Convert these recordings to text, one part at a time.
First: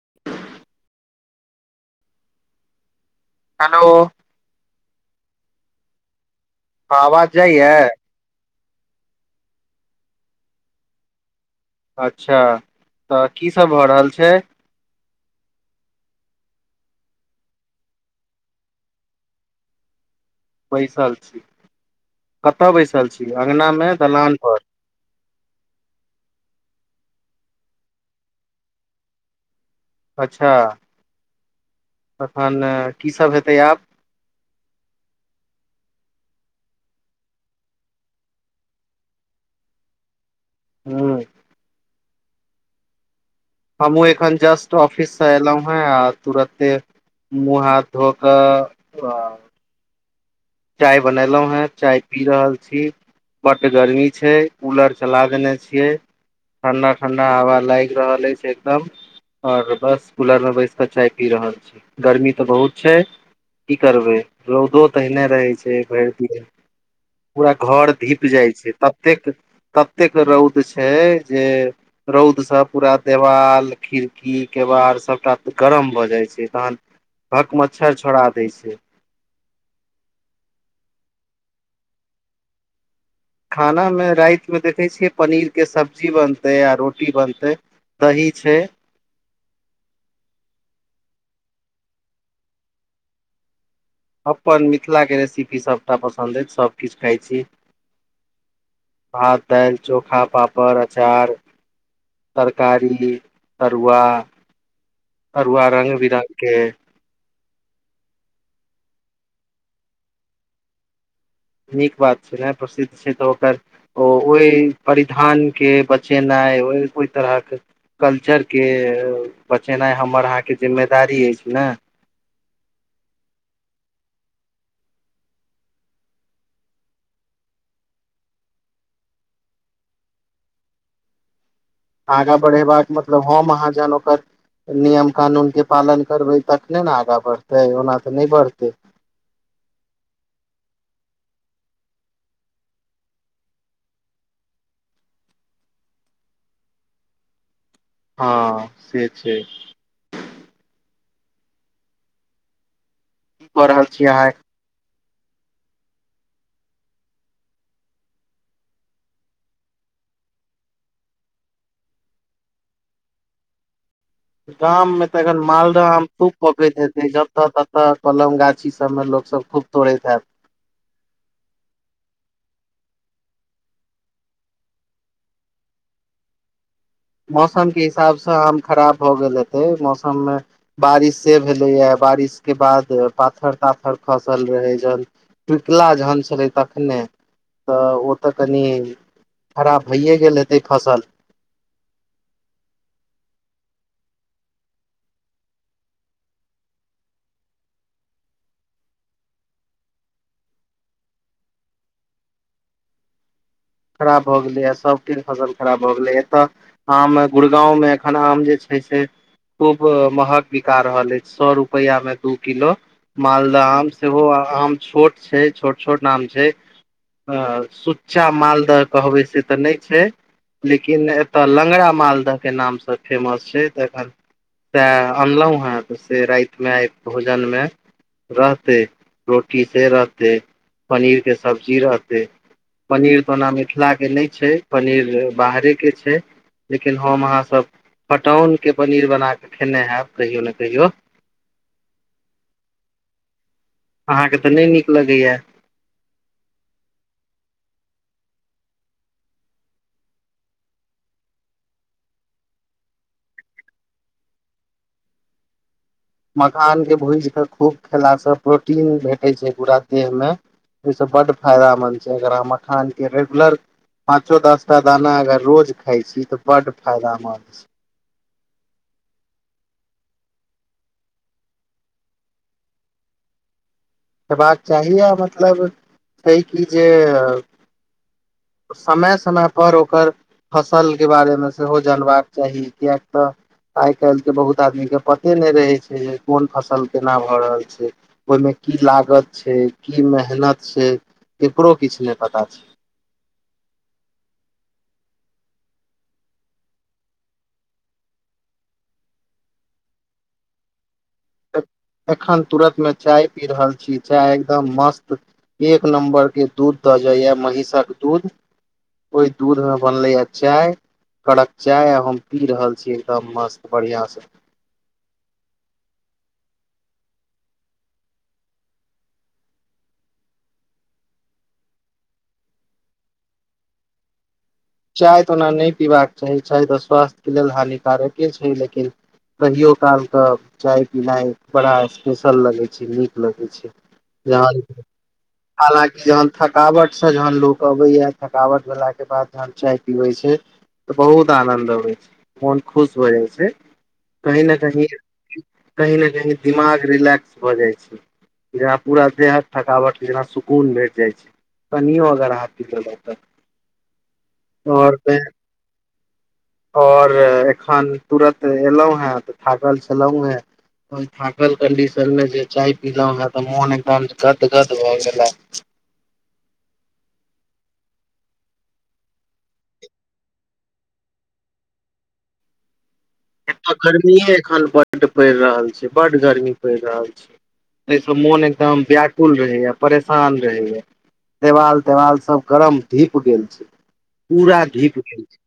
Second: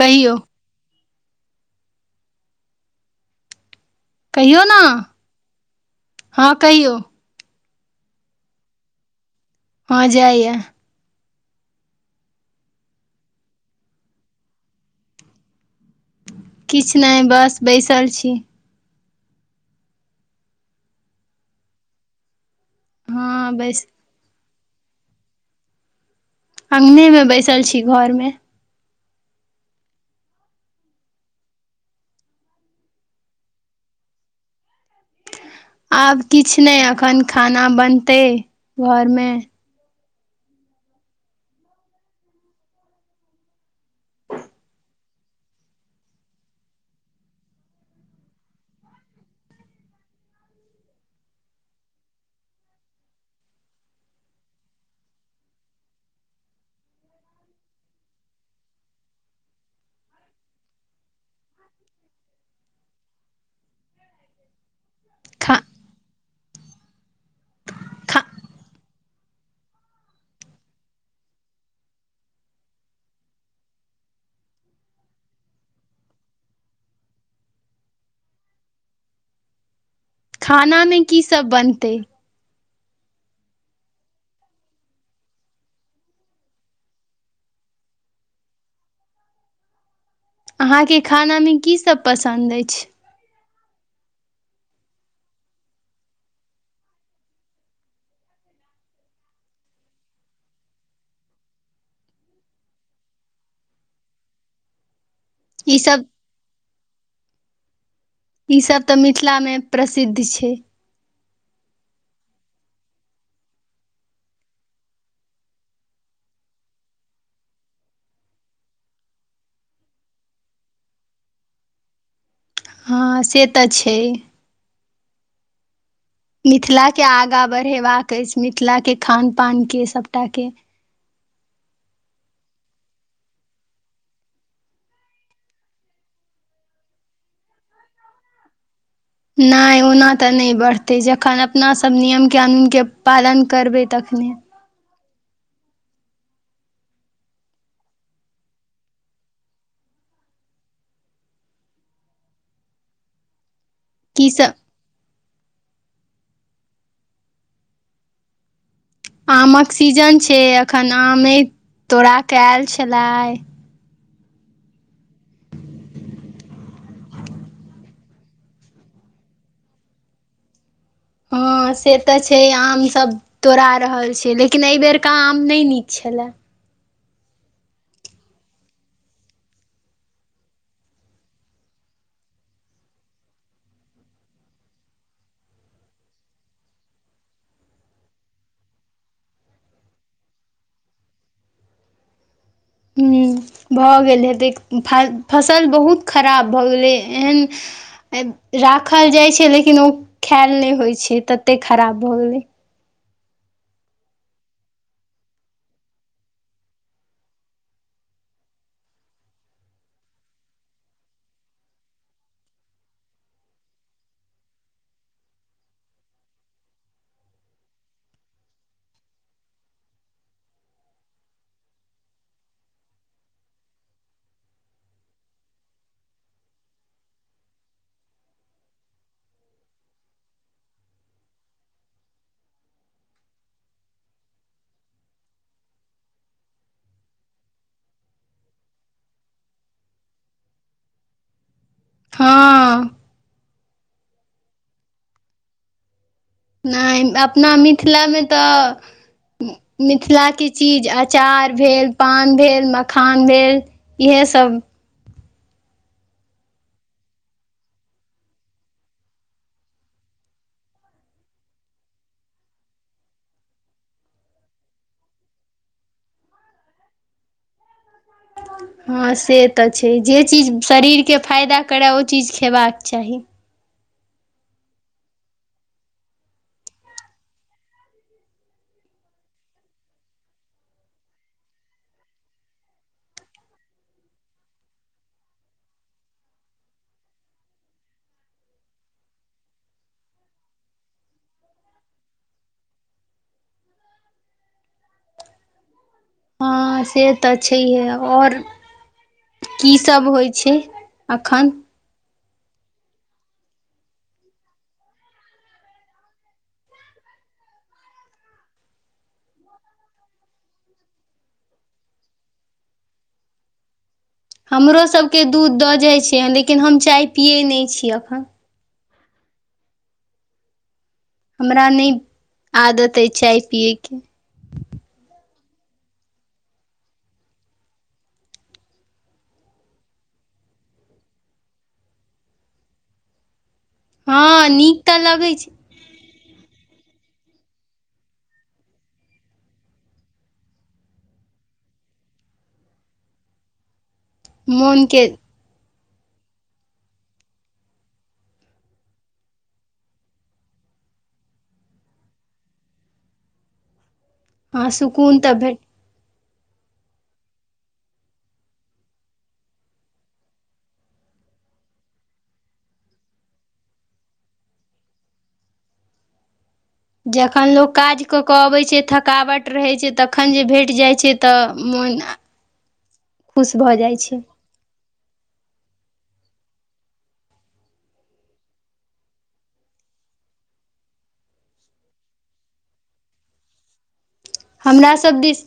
कहियौ हेलो कहियौ ना आवाज जाइयै हँ जाइयै अच्छा तऽ कीसब भऽ रहल छै किछ नय बस बैसल छी बैसल छी कतय बैसल छी हँ अगना बैस मे दलान पर अगने मे बैसल छी घर मे अच्छा तखन ने कीसब हेतै आब आब किछ नय अखन खाना बनतै घर मे हँ हमू एखन जस्ट ऑफिस एलउ है आ तूरते मुँह हाथ धो कऽ आ चाय बनेलऊ हेँ चाय पी रहल छी बड गर्मी छै कूलर चला देने छियै ठंडा ठंडा हवा लाइग रहल अछि एकदम आओर बस कूलर मे बैस कऽ चाय पी रहल छी गर्मी तऽ बहुत छै की करबै रौदो तऽ एने रहै खा छै भरि दिन पूरा घर खा धीप जाइ छै ततेक ततेक रौद छै जे रौदस पूरा देवाल खिड़की केबाड़ सबटा गरम भऽ जाइ छै तहन भक मच्छर छोड़ा दै छै खानामे की सब बनतै खानामे रातमे देखै छियै पनीर के सब्जी बनतै आ रोटी बनतै दही छै अहाँके खानामे कीसब पसन्द अछि अपन मिथिलाके रेसिपी सबटा पसन्द अछि सबकिछ खाइ छी भात दालि चोखा पापड़ अचार तरकारी तरुआ तरुआ ई रंग सब बिरंगके ईसभ तऽ मिथिलामे प्रसिद्ध छै नीक बात छै ने प्रसिद्ध छै तऽ ओकर ओ ओहि परिधानके बचेनाई आई ओइ तरहके कल्चरके बचेनाइ हमर अहाँके जिम्मेदारी अछि ने हाँ से तऽ छै मिथिलाके आगाँ बढ़ेबाक अछि मिथिलाके खान पानके सबटाके आगाँ बढ़ेबाक मतलब हम अहाँ जान ओकर नियम कानूनके पालन करबै तखने ने आगाँ बढ़तै ओना तऽ नहि बढ़तै नहि ओना तऽ नहि बढ़तै जखन अपनासब नियम कानूनके पालन करबै तखन अपने हाँ से छै कऽ रहल छी की अहाॅं सब आमक सीजन छै एखन आमे तोड़ा कऽ आयल छलै गाम मे तऽ एखन मालदाह आ खूब पकैत हे जतऽ ततऽ कलम गाछी सबमे लोक सब खूब तोड़ै हैत हाँ हाँ से तऽ छै आमसब तोड़ा रहल छै लेकिन एहिबरके आम नहि नीक छलए मौसम के हिसाबसे आम खराब भ गेल हेतै मौसममे बारिश से भेलैए बारिश के बाद पाथर ताथर खसल रहै जन टिकला जहन छलै तखने तऽ ओ तऽ कनि खराब भइए गेल हेतै फसल भऽ गेल हेतेक फ फसल बहुत खराब भऽ गेलै एहन राखल जाइत छै लेकिन ओ खायल नहि होइ छै ततेक खराब भऽ गेलै खराब भए गेले आ सबके फसल खराब भए गेले एतऽ आम गुड़गांव मे एखन आम जे छै से खूब महग बिका रहल अछि सौ रुपैया मे दू किलो मालदाह आम सेहो आम छोट छै छोट छोट आम छै ह सुच्चा मालदह कहबै से तऽ नहि छै लेकिन एतय लंगरा मालदहके नामसे फेमस छै तऽ एखन तऽ अनलहुँ हे त से रातमे आई भोजनमे रहतै रोटी से रहतै पनीर के सब्जी रहतै पनीर तऽ ओना मिथिलाके नहि छै पनीर बाहरेके छै लेकिन हम अहाँसब फटौनके पनीर बना कऽ खेने हेब कहियो ने कहियो हाँ अहाँके तऽ नहि नीक लगैए नहि अपना मिथिलामे तऽ मिथिला के चीज अचार भेल पान भेल मखान भेल इहे सब मखानके भूजि कऽ खूब खेलासे प्रोटीन भेटैत छै पूरा देहमे ओहिसँ बड्ड फायदामन्द छै अरह मखानके रेगुलर पाँचो दसटा दाना अगर रोज खाइ छी त बड फायदामन्द छै [unintelligible] हँ से त छै जे चीज शरीरके फायदा करय ओ चीज खेबाक चाही खेबाक चाही आ मतलब छै कि जे समय समय पर ओकर फसल के बारेमे सेहो जनबाक चाही किएक त आइ काल्हिके बहुत आदमीके पते नहि रहैत छै जे कोन फसल केना भ रहल छै ओहिमे की लागत छै की मेहनत छै केकरो किछ नहि पता छै [inaudible] हँ से त छैहे ओर कीसभ होइ छै अखन एख- एखन तुरत मे चाय पी रहल छी चाय एकदम मस्त एक नंबर के दूध दजइया महिषक दूध ओहि दूधमे बनलैया चाय कड़क चाय हम पी रहल छी एकदम मस्त बढ़ियां स हमरो सबके दूध द जाइ छै लेकिन हम चाय पियै नहि छी अखन हमरा नहि आदत अइ चाय पियैके चाय त ओना नहि पीबाक चाही चाय त स्वास्थ्य के लेल हानिकारके छै लेकिन कहियो काल के चाय पिनाइ बड़ा स्पेशल लगै छै नीक लगै छै हँ जहल नीक तऽ लगै छै हलांकी जहन थकावटस जहन लोक अबैय थकावट भेलाके बाद चाय पिबै छै त बहुत आनंद अबै छै मोन खुश भ जाइ छै कही न कही मोनके कही न कही दिमाग रिलैक्स भ जाइ छै जेना पूरा देहात थकावट जेना सुकून भेट जाइ छै कनियो अगर हात पितर रहै त हँ सुकून त भे और एखन तुरत एयलहुँ हे त थाकल छलहुँ हे ओइ थाकल कन्डीशनमे जे चाय पीलहु हे त मोन एकदम गदगद भ गेल हे जखन लोक काज क क अबै छै थकावट रहै छै तखन जे भेट जाइ छै त मो न एत गर्मीये एखन बड पड़ि रहल छै बड गर्मी पड़ि रहल छै एहिस मोन एकदम व्याकुल रहैया परेशान रहैया देवाल तेवाल सब गरम धीप गेल छै पूरा हमरा धीप सब गेल छै दिस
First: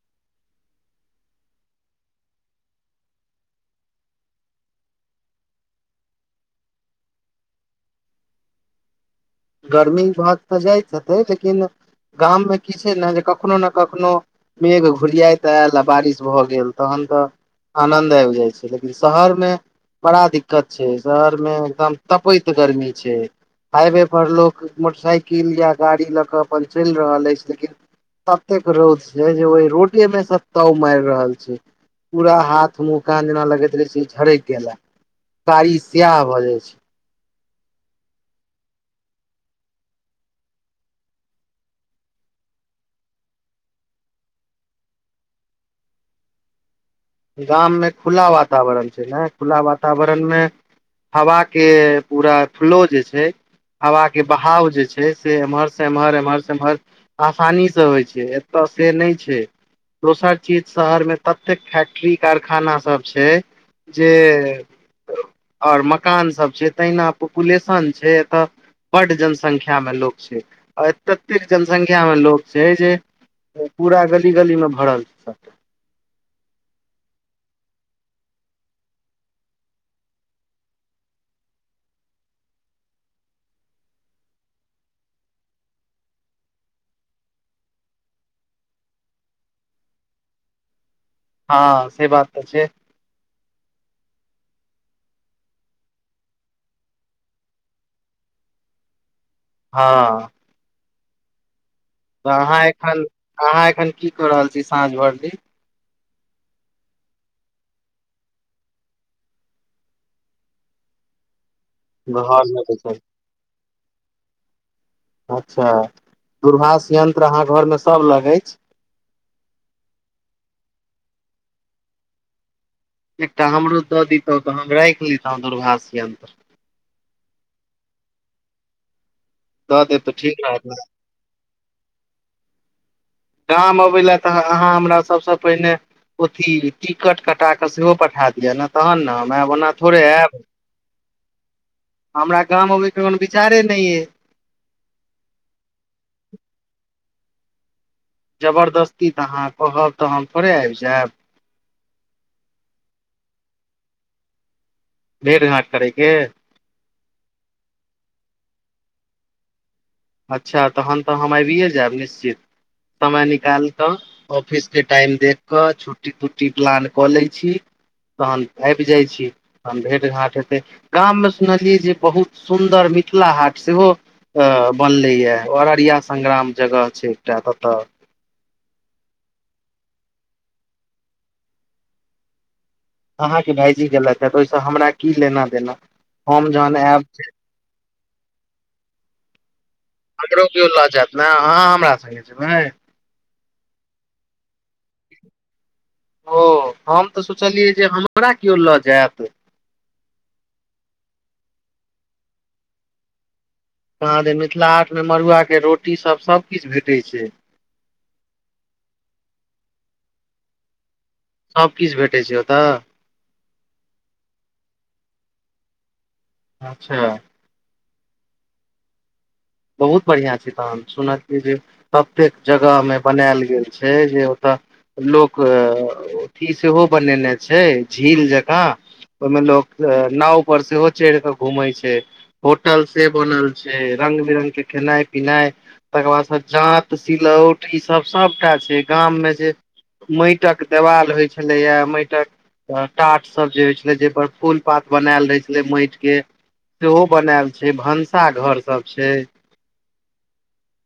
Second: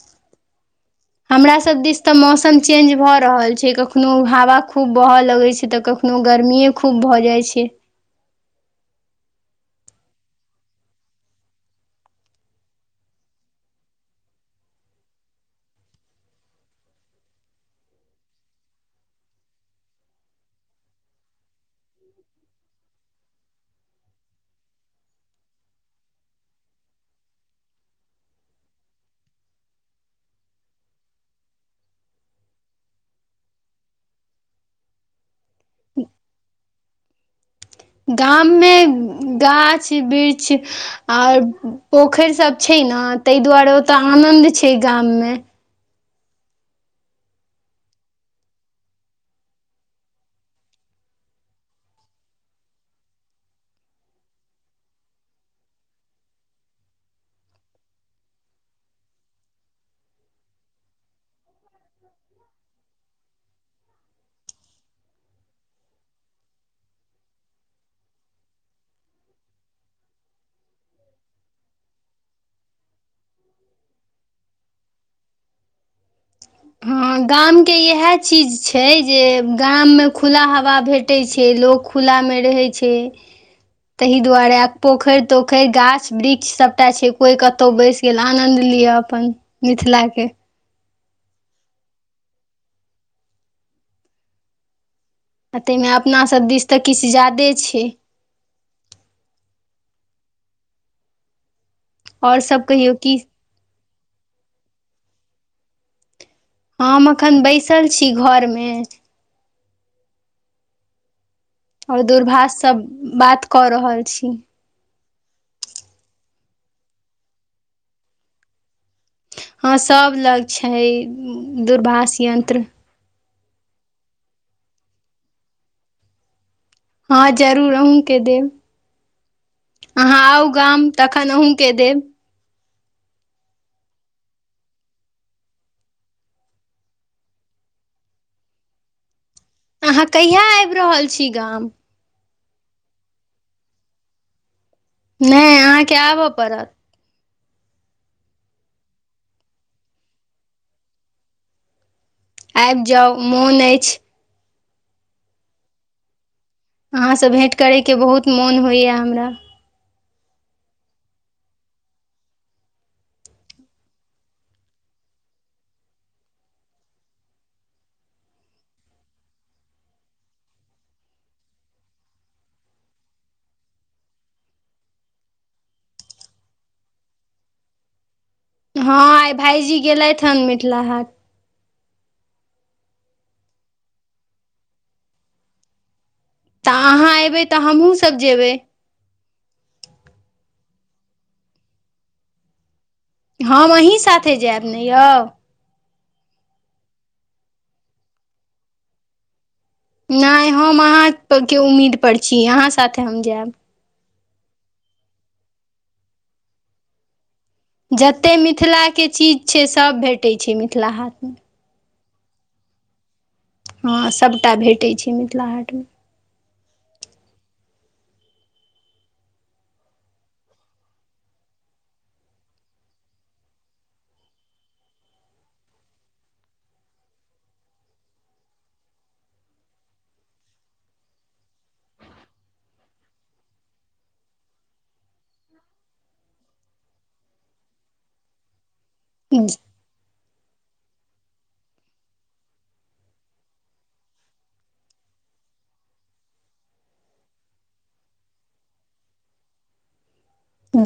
हमरा सब दिस त मौसम चेंज भ रहल छै कखनो हवा खूब बह लगै छै त कखनो गर्मीेये खूब भ जाइ छै गर्मी भाग त जाइत हेतै लेकिन गाम मे की छै न जे कखनो न कखनो मेघ घुरियाइत आयल आ बारिश भ गेल तहन हन त आनन्द आबि जाइ छै लेकिन शहरमे बड़ा दिक्कत छै शहर मे एकदम तपैत गर्मी छै हाइवे पर लोक मोटरसाइकिल या गाड़ी ल क अपन चलि रहल अछि लेकिन ततेक रउद छै जे ओइ रोडेमे स ताउ मरि रहल छै पूरा हाथ मुँह कान जेना लगैत रहै छै झरक गेला कारी सियाह भ जाइ छै गाम मे गाछ वृक्ष आर पोखरि सब छै न तहि दुआरे ओत आनंद छै गाममे गाममे खुला वातावरण छै ने खुला वातावरणमे हवाके पूरा फ्लो जे छै हवाके बहाव जे छै से एम्हर स एम्हर एम्हर स एम्हर आसानी से होइ छै एत से नै छै दोसर चीज शहरमे ततेक फैकटी फै्टी कारखाना सब छै जे ओर मकानसभ छै तहिना पॉपुलेशन छै एतय बड्ड जनसंख्यामे लोक छै आ ततेक जनसंख्यामे लोक छै जे पूरा गली गलीमे भरल हँ गामके इएह चीज छै जे गाममे खुला हवा भेटै छै लोक खुला ामे रहै छै तहि दुआरे पोखैर तोखैर गाछ वृक्ष सभटा छै कोई कतौ बैस गेल आनद लि अपन मिथिला के हँ से बात तऽ छै आ ताहिमे अपनासभ दिस तऽ किछु जा्यदे छै हँ तऽ आओर अहाँ सभ कहियौ एखन की अहाँ एखन की कऽ रहल छी साँझ भर दिन हम अखन बैसल छी घरमे ओर दिन घर मे दूरभाषसँ बैसल बात कऽ रहल छी अच्छा दूर्भाष यन्त्र अहाँ घरमे सभ लगैछ हँ सभ लग छै दूरभाष यन्त्र एकटा हमरो दऽ दतहु तऽ हम राखि लतहु दूर्भाष्यन्त हाँ जरूर अहौ के देब दऽ देब तऽ अहाँ ठीक आउ रहत गाम तखैन अहुँ केदेब गाम अबै लए तऽ अहाँ हमरा सभसँ पहिने ओथी टिकट कटा के सेहो पठा दिअ ने तहन ने हम आयब ओना थोड़े अहाँ आयब कहिया आब रहल छी गाम हमरा गामवमे अबहिके कोनो विचारे नहि अइ नहि अहाँके आबय पड़त जबरदस्ती तऽ अहाँ कहब तऽ हम थोड़े आब जायब आब जाउ मोन अछि भेट घाट करेके अहाँसँ भेँट करयके बहुत मोन होइए हमरा अच्छा तखन तऽ हम अबिये जायब निश्चित समय निकाल त ऑफिसके टाइम देख कऽ छुट्टी तुट्टी प्लान कऽ लै छी तहन आब जाइ छी तहन भेट घाट हेतै गाममे सुनलियै जे बहुत सुन्दर मिथिला हाट सेहो अ बनले या अररिया संग्राम जगह छै एकटा ततऽ हँ आइ भाायजी गेलय थन मिथिला हाट अहाँके भायजी गेलथि हेऽ ओहिसँ हमरा की लेना देना हम जहन तऽ आयब अहाँ एयबै तऽ हमूहूँ सभ जेबै कगरो केओ लऽ जायत ने अहाँ हमरा सङ्गे जेबै हम अही साथे जायब ने यौ ओ हम तऽ सोचलियै जे हमरा किओ लऽ जायत नैय हम अहाँके उम्मीद पर छी अहाँ साथे हम जायब कहाँ जे मिथिला हाटमे मड़ुआके रोटीसभ सभकूछु भेटैत छै जते मिथिलाके चीज छै सभ भेटैत छै मिथिला हाट मे सभकिछ भेटैत छै ओतय हँ सभटा भेटै छै मिथिला हाटमे अच्छा बहुत बढ़िआँ छैितान सुनलिय जे ततेक जगहमे बनाल गेल छै जे ओतय लोक अथी सेहो बनेने छै झील जकाँ ओहमे लोको नाव पर सेहो चैढ़ के घूमै छै होटल से बनल छै रंग बिरंग के खेनाइ पिनाइ तकर बाद जांत सिलौट ई सब सबटा छै गाम में जे माटिक देवाल होइत छलैएा माटिक तऽ टाटसभ जे होइ छलै जाहिपर फूल पात बनायल रहै छलै माटिके सेहो बनायल छै भनसा घर सभ छै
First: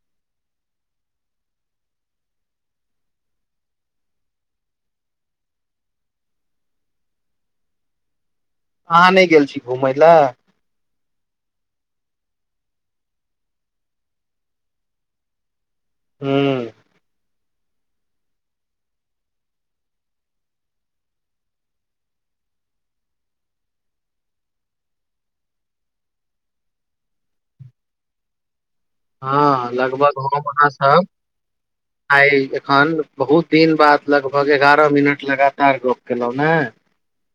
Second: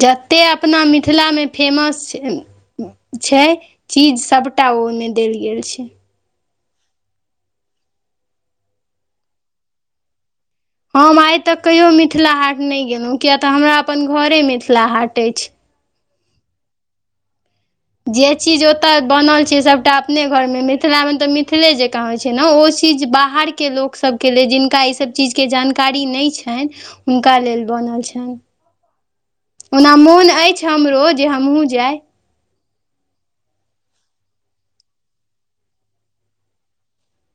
जते अपना मिथिलामे फेमस छै चीज सभटा टा ओहिमे देल गेल छै अहाँ नहि गेल छी घुमय लए हम आइ तक कहियो मिथिला हाट नहि गेलहुँ किय तऽ हमरा अपन घरे मिथिला हाट अछि हू जे चीज ओतय बनल छै सभटा अपने घरमे मिथिलामे तऽ मिथिले जकाँ होइत छै ने ओ चिज बाहर के ल सब के लेल जिनका ई सब चीज के जानकारी नहि छेनि हुनका लेल हँ ओना लगभग मोन हम अछि अहाँ हमरो जे हमहुँ जाय अखन बहुत दिन बाद लगभग ग्यारह मिनट लगातार गप केलहुँ ने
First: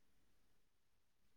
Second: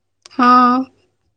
हँ